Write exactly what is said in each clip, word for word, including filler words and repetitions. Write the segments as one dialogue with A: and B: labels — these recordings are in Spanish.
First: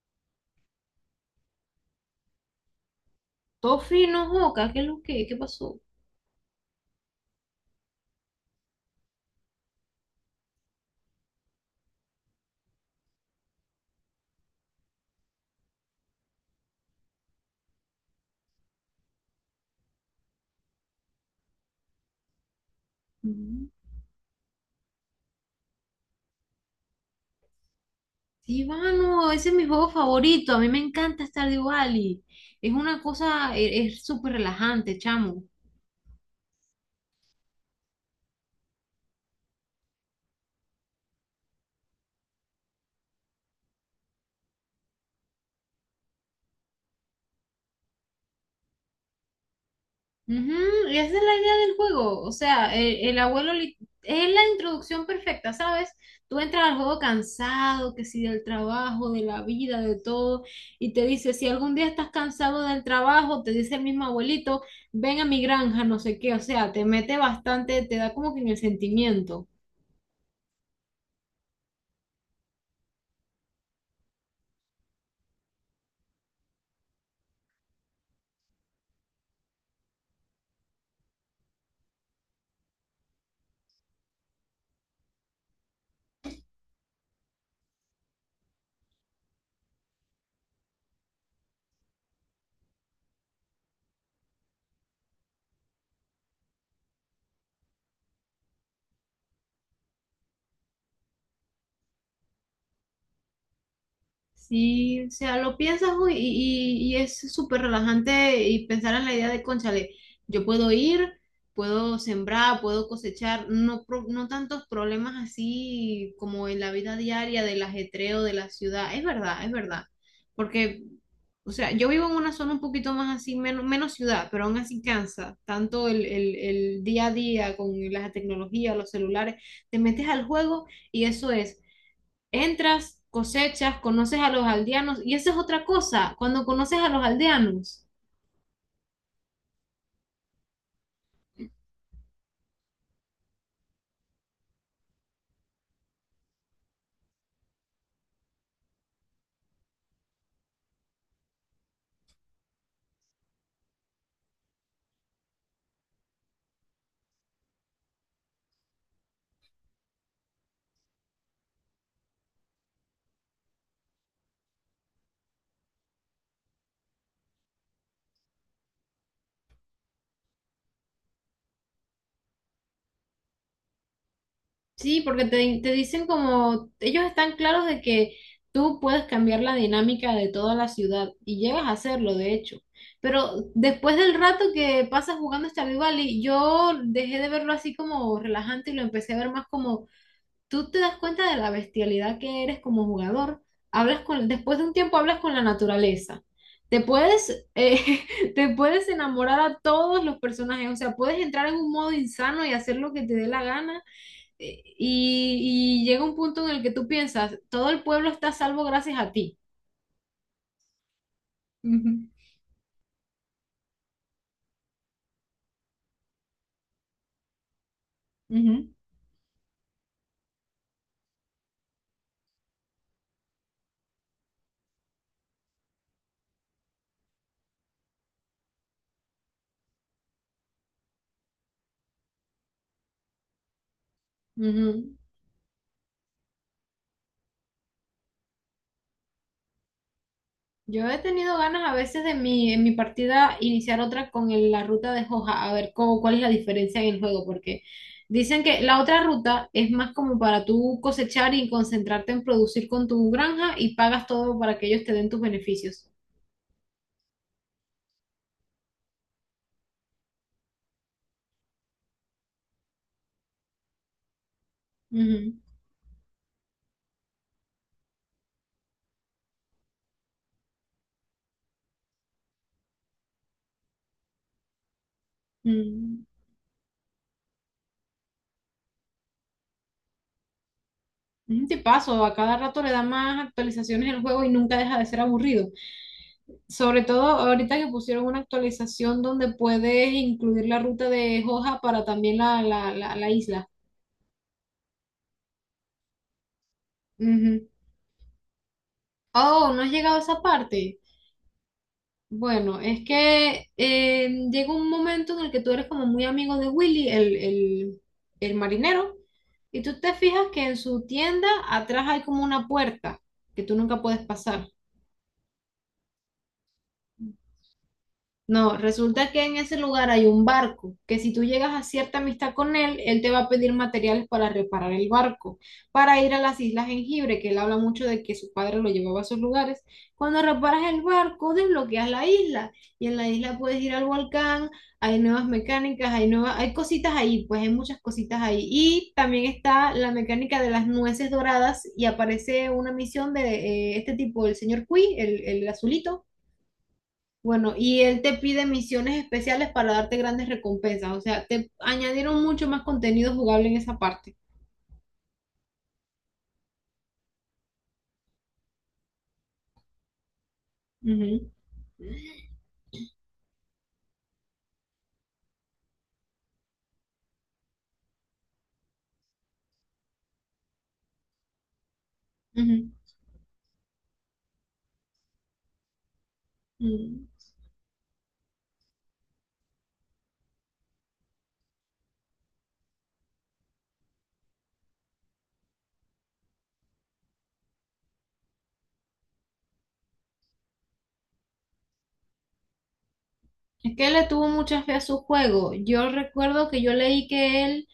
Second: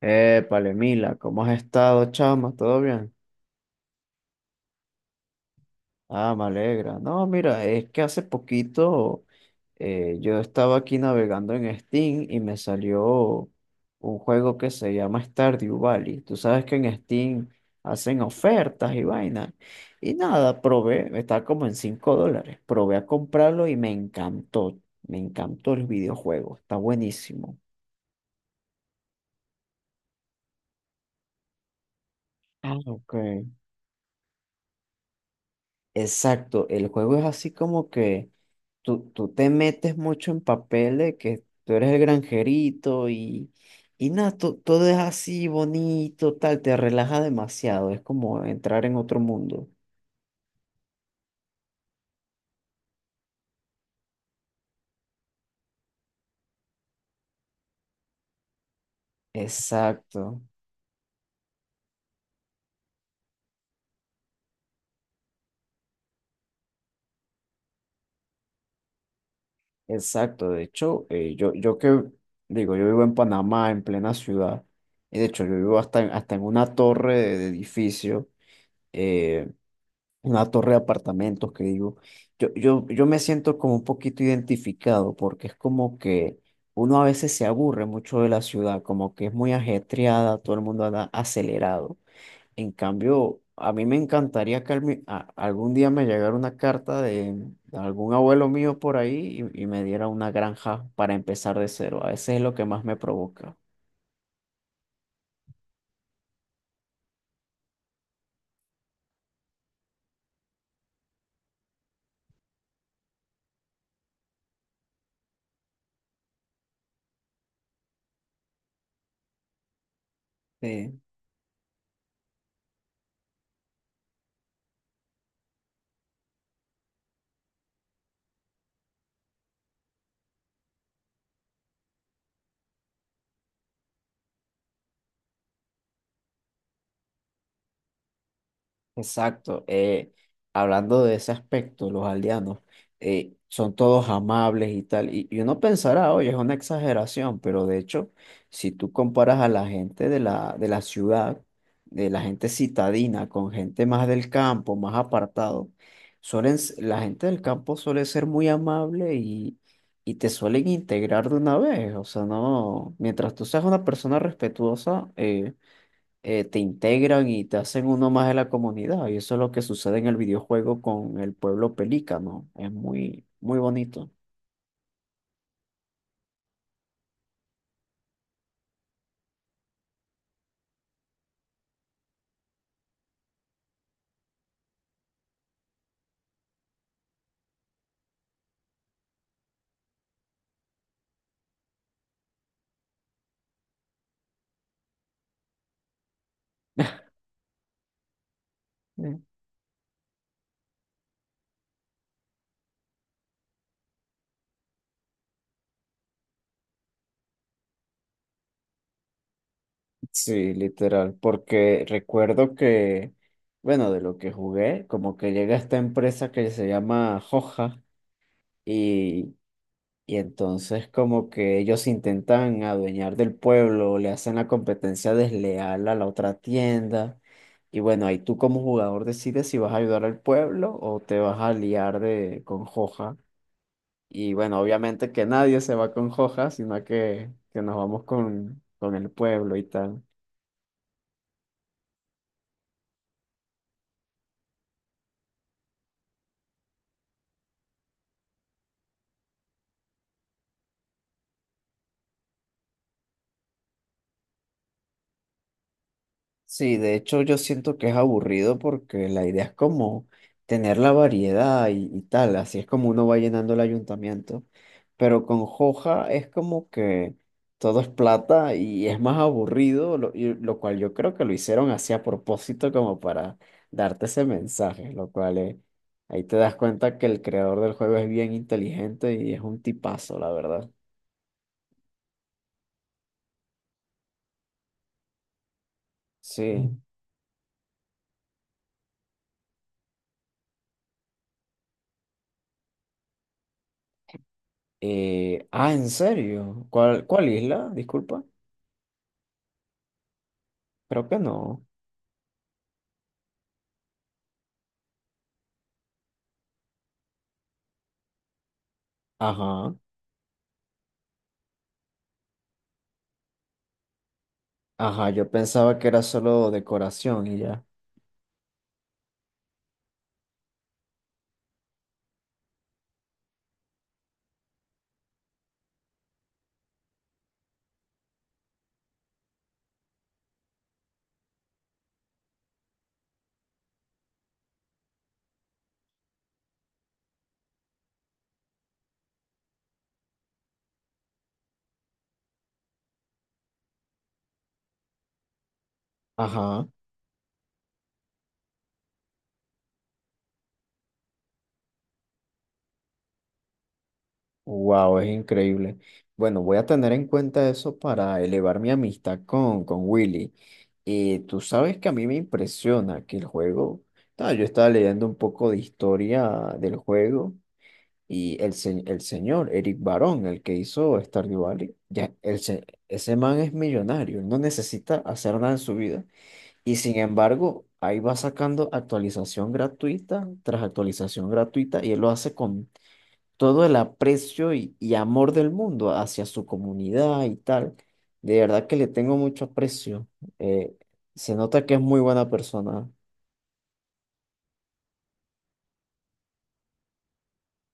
A: Eh, Palemila, ¿cómo has estado, chama? ¿Todo bien?
B: Todo free no Joca, ¿qué es lo que? ¿Qué pasó?
A: Ah, me alegra. No, mira, es que hace poquito eh, yo estaba aquí navegando en Steam y me salió un juego que se llama Stardew Valley. Tú sabes que en Steam hacen ofertas y vainas. Y nada, probé, está como en cinco dólares. Probé a comprarlo
B: Ujú.
A: y me encantó. Me encantó el videojuego, está buenísimo.
B: Sí, mano, ese es mi juego favorito. A mí me encanta Stardew Valley. Es
A: Ah,
B: una
A: ok.
B: cosa, e- es súper relajante, chamo.
A: Exacto, el juego es así como que tú, tú te metes mucho en papel de que tú eres el granjerito y, y nada, to- todo es así bonito, tal, te relaja demasiado, es como entrar en otro mundo.
B: Ujú, y esa es la idea del juego. O sea, el, el abuelo li- es la introducción perfecta, ¿sabes? Tú entras al juego cansado, que si del trabajo, de la vida, de
A: Exacto,
B: todo, y te dice, si algún día estás cansado del trabajo, te dice el mismo abuelito, ven a mi granja, no sé qué. O sea, te mete bastante, te da como que en el sentimiento.
A: exacto. De hecho, eh, yo, yo que digo, yo vivo en Panamá, en plena ciudad, y de hecho yo vivo hasta en, hasta en una torre de, de edificio. eh, una torre de apartamentos que digo, yo, yo, yo me siento como un poquito identificado porque es como que uno a veces se aburre mucho de la ciudad, como que es muy ajetreada, todo el mundo anda acelerado. En cambio, a mí me encantaría que al mi- a- algún día me llegara una carta de, de algún abuelo mío por ahí y, y me diera una granja para empezar de cero. A veces es lo que más me provoca.
B: Sí, o sea, lo piensas uy, y, y- y es súper relajante y pensar en la idea de, cónchale, yo puedo ir, puedo sembrar, puedo cosechar, no, pro- no tantos problemas así como en la vida diaria del ajetreo de la ciudad. Es verdad, es verdad. Porque,
A: Sí,
B: o sea, yo vivo en una zona un poquito más así, menos, menos ciudad, pero aún así cansa. Tanto el, el, el día a día con la tecnología, los celulares, te metes al juego y eso es entras, cosechas, conoces a los aldeanos, y esa es otra cosa, cuando conoces a los aldeanos,
A: exacto. Eh, hablando de ese aspecto, los aldeanos eh, son todos amables y tal. Y, y uno pensará, oye, es una exageración, pero de hecho, si tú comparas a la gente de la, de la ciudad, de la gente citadina, con gente más del campo, más apartado, suelen, s- la gente del campo suele ser muy amable y, y te suelen integrar de una vez. O sea, no, mientras tú seas una persona respetuosa, eh, eh, te integran y te hacen uno más de la comunidad. Y eso es lo que sucede en el videojuego con el pueblo pelícano. Es muy, muy bonito.
B: sí, porque te, te dicen como, ellos están claros de que tú puedes cambiar la dinámica de toda la ciudad, y llegas a hacerlo, de hecho. Pero después del rato que pasas jugando Stardew Valley, yo dejé de verlo así como relajante y lo empecé a ver más como tú te das cuenta de la bestialidad que eres como jugador. Hablas con, después de un tiempo hablas con la naturaleza. Te puedes, eh, te puedes
A: Mm.
B: enamorar a todos los personajes, o sea, puedes entrar en un modo insano y hacer lo que te dé la gana. eh, y, y llega un punto en el que tú piensas, todo el pueblo está a salvo gracias a ti.
A: Sí, literal, porque
B: Ujú,
A: recuerdo que, bueno, de lo que jugué, como que llega esta empresa que se llama Hoja
B: ujú,
A: y. Y entonces como que ellos intentan adueñar del pueblo, le hacen la competencia desleal a la otra tienda. Y bueno, ahí tú como jugador decides si vas a ayudar al pueblo o te vas a liar de, con Joja. Y bueno,
B: ujú.
A: obviamente que nadie se va con Joja, sino que, que nos vamos con, con el pueblo y tal.
B: Yo he tenido ganas a veces de mi, en mi partida iniciar otra con el- la ruta de Hoja, a ver cómo, cuál es la diferencia en el juego, porque dicen que la otra ruta es más como para tú cosechar y concentrarte en producir con tu granja y pagas todo para que ellos te den tus beneficios.
A: Sí, de hecho yo siento que es aburrido porque la idea es como tener la variedad y, y tal, así es como uno va llenando el ayuntamiento, pero
B: Ujú.
A: con Joja es como que todo es plata y es más aburrido, lo, y lo cual yo creo que lo hicieron así a propósito como para darte ese mensaje, lo cual eh,
B: Mm.
A: ahí te das cuenta que el creador del juego es bien inteligente y es un tipazo, la verdad.
B: Es un tipazo, a cada rato le da más actualizaciones el juego y nunca deja de ser aburrido.
A: Sí. Mm.
B: Sobre todo ahorita que pusieron una actualización donde puedes incluir la ruta de Hoja para también la, la la- la isla.
A: Eh, ah, ¿en serio? ¿Cuál, cuál
B: Ujú.
A: isla? Disculpa,
B: Oh, ¿no has llegado a esa parte?
A: creo que no.
B: Bueno, es que eh, llega un momento en el que tú eres como muy amigo de Willy, el, el, el marinero, y
A: Ajá,
B: tú te fijas que en su tienda atrás hay como una puerta que tú nunca puedes pasar.
A: ajá, yo pensaba que era solo decoración y ya.
B: No, resulta que en ese lugar hay un barco, que si tú llegas a cierta amistad con él, él te va a pedir materiales para reparar el barco, para ir a las Islas Jengibre, que él habla mucho de que su padre lo llevaba a esos lugares. Cuando reparas el barco, desbloqueas la isla y en la isla puedes ir al volcán, hay nuevas mecánicas, hay nuevas, hay cositas ahí, pues hay muchas cositas ahí. Y también está la mecánica de las nueces doradas y aparece una misión de eh, este tipo, el señor Cui, el, el azulito
A: Ajá,
B: bueno, y él te pide misiones especiales para darte grandes recompensas. O sea, te añadieron mucho más contenido jugable en esa parte.
A: wow, es increíble. Bueno, voy a tener en cuenta eso para elevar mi amistad con, con Willy. Y
B: Ujú,
A: tú sabes que a mí me impresiona que el juego. Ah, yo estaba leyendo un poco de historia del juego y el, se- el señor Eric Barón, el que hizo Stardew Valley, ya, el se-
B: ujú,
A: ese man es millonario, él no necesita hacer nada en su vida. Y sin
B: ujú.
A: embargo, ahí va sacando actualización gratuita tras actualización gratuita y él lo hace con todo el aprecio y, y amor del mundo hacia su comunidad y tal. De verdad que le tengo mucho aprecio. Eh, Se nota que es muy buena persona.
B: Es que él le tuvo mucha fe a su juego. Yo recuerdo que yo leí que él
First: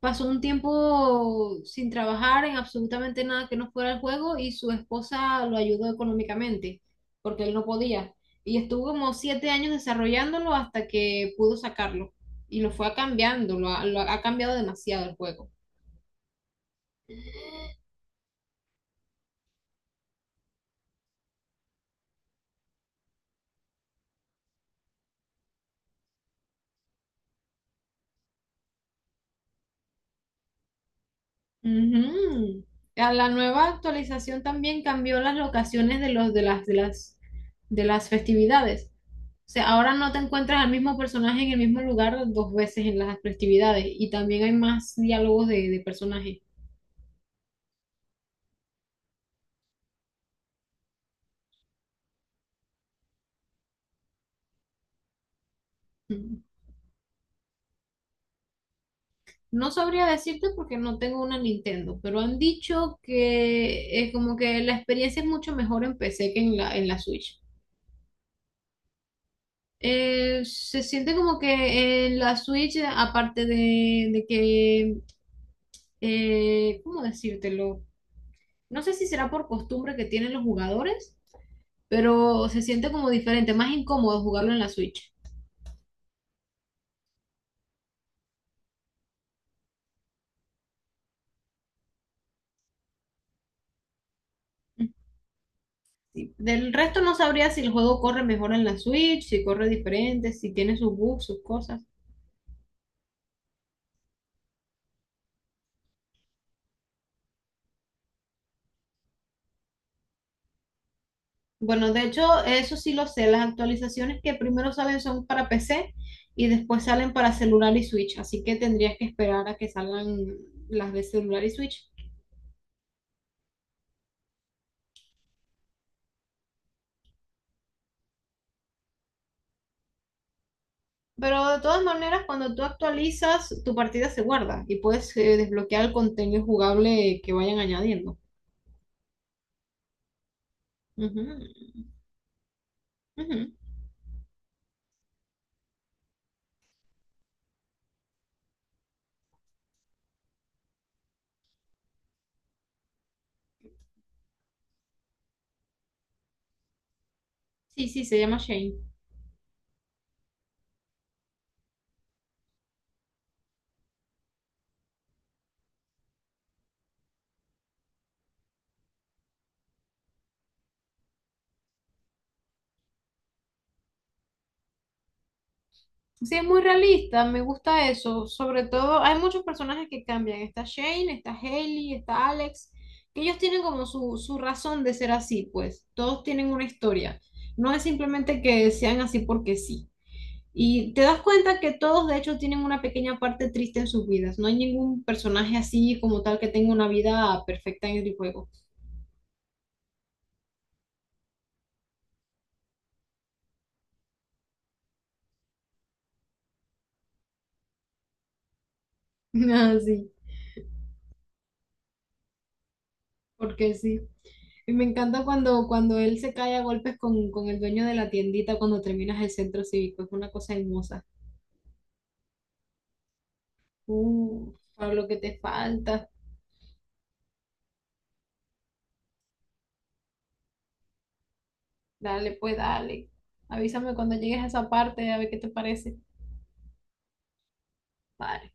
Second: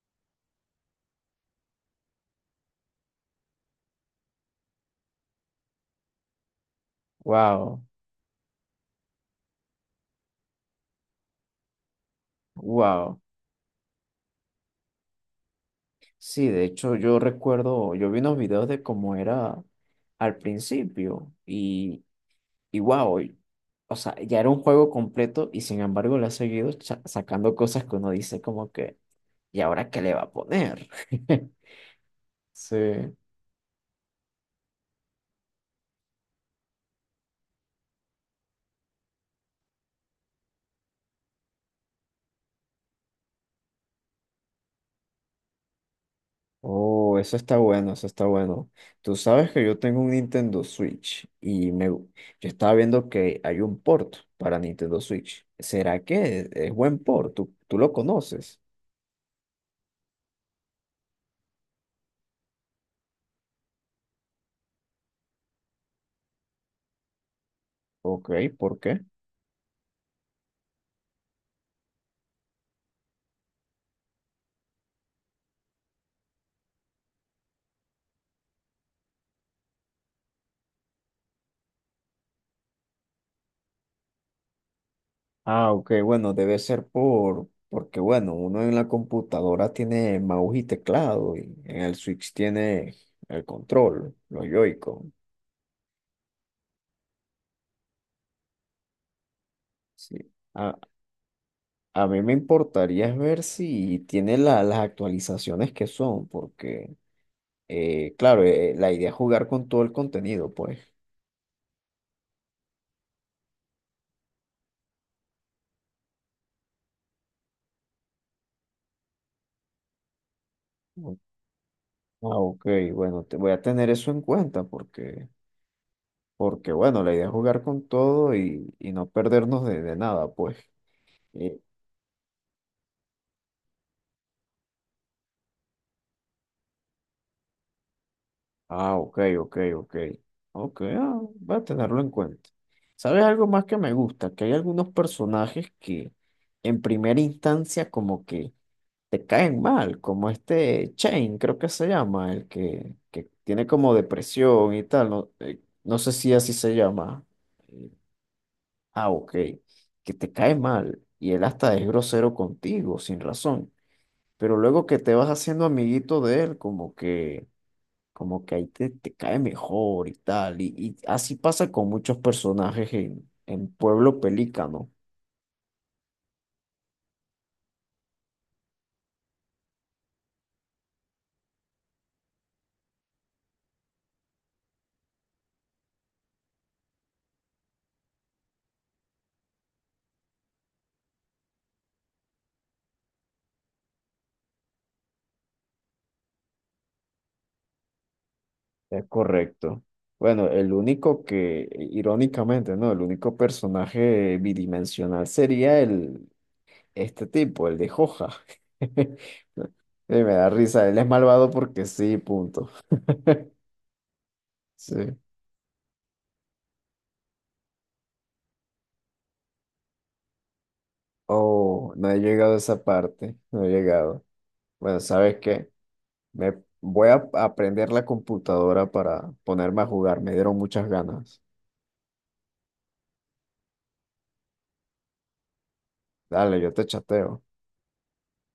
B: pasó un tiempo sin trabajar en absolutamente nada que no fuera el juego y su esposa lo ayudó económicamente porque él no
A: Wow,
B: podía. Y estuvo como siete años desarrollándolo hasta que pudo sacarlo. Y lo fue
A: wow.
B: cambiando, lo ha lo ha cambiado demasiado el juego.
A: Sí, de hecho yo recuerdo, yo vi unos videos de cómo era al principio y. Y wow, o sea, ya era un juego completo y sin embargo le ha seguido cha- sacando cosas que uno dice como que, ¿y ahora qué le va a poner?
B: Ujú.
A: Sí.
B: A la nueva actualización también cambió las locaciones de los de las de las de las festividades. O sea, ahora no te encuentras al mismo personaje en el mismo lugar dos veces en las festividades y también hay más diálogos de, de personajes.
A: Oh, eso está bueno, eso está bueno. Tú sabes que yo tengo un Nintendo Switch y me, gu- yo estaba viendo que hay un port para Nintendo Switch. ¿Será que
B: Ujú.
A: es, es buen port? ¿Tú, tú lo conoces?
B: No sabría decirte porque no tengo una Nintendo, pero han dicho que es como que la experiencia es mucho mejor en P C que en la, en la Switch.
A: Ok, ¿por qué?
B: Eh, se siente como que en la Switch, aparte de, de que eh, ¿cómo decírtelo? No sé si será por costumbre que tienen los jugadores, pero se siente como diferente, más incómodo jugarlo en la Switch.
A: Ah, ok, bueno, debe ser por, porque bueno, uno en la computadora tiene mouse y teclado y en el Switch tiene el control, los Joy-Con.
B: Sí. Del resto no sabría si el juego corre mejor en la Switch, si corre
A: Sí.
B: diferente, si tiene
A: A,
B: sus bugs, sus cosas.
A: a mí me importaría es ver si tiene la- las actualizaciones que son, porque eh, claro, eh, la idea es jugar con todo el contenido, pues.
B: Bueno, de hecho, eso sí lo sé, las actualizaciones que primero salen son para P C y después salen para celular y Switch, así que tendrías que esperar a que salgan las de
A: Mm.
B: celular y Switch.
A: Ah, ok, bueno, te voy a tener eso en cuenta porque, porque bueno, la idea es jugar con todo y, y no perdernos de, de nada, pues.
B: Pero
A: Eh,
B: de todas maneras, cuando tú actualizas, tu partida se guarda y puedes eh, desbloquear el contenido jugable que vayan añadiendo.
A: Ah, ok, ok, ok. Ok, ah,
B: Ujú,
A: voy a tenerlo en cuenta. ¿Sabes algo
B: ujú.
A: más que me gusta? Que hay algunos personajes que en primera instancia como que te caen mal, como este Chain, creo que se llama, el que, que tiene como depresión y tal, no, eh, no sé si así se llama.
B: Sí,
A: Eh,
B: sí, se llama Shane.
A: Ah, ok, que te cae mal y él hasta es grosero contigo, sin razón. Pero luego que te vas haciendo amiguito de él, como que como que ahí te, te cae mejor y tal. Y, y así pasa con muchos personajes en, en Pueblo Pelícano.
B: Sí, es muy realista, me gusta eso. Sobre todo, hay muchos personajes que cambian. Está Shane, está Hailey, está Alex, que ellos tienen como su, su razón de ser así, pues. Todos tienen una historia. No es simplemente que sean así porque sí. Y te das cuenta que todos de hecho tienen una pequeña parte triste en sus vidas. No hay ningún personaje así como tal que tenga una vida perfecta en el juego.
A: Es correcto. Bueno, el único que, irónicamente, ¿no? El único personaje bidimensional sería el, este tipo, el de Joja.
B: Así,
A: Y me da risa, él es malvado porque sí, punto.
B: porque sí. Y me
A: Sí.
B: encanta cuando, cuando él se cae a golpes con, con el dueño de la tiendita cuando terminas el centro cívico. Es una cosa hermosa.
A: Oh, no he llegado a esa parte, no he llegado.
B: Uh,
A: Bueno,
B: Pablo, qué
A: ¿sabes
B: te
A: qué?
B: falta.
A: Me voy a aprender la computadora para ponerme a jugar. Me dieron muchas ganas.
B: Dale, pues dale. Avísame cuando llegues a esa parte a ver qué te parece.
A: Dale, yo te chateo.
B: Vale.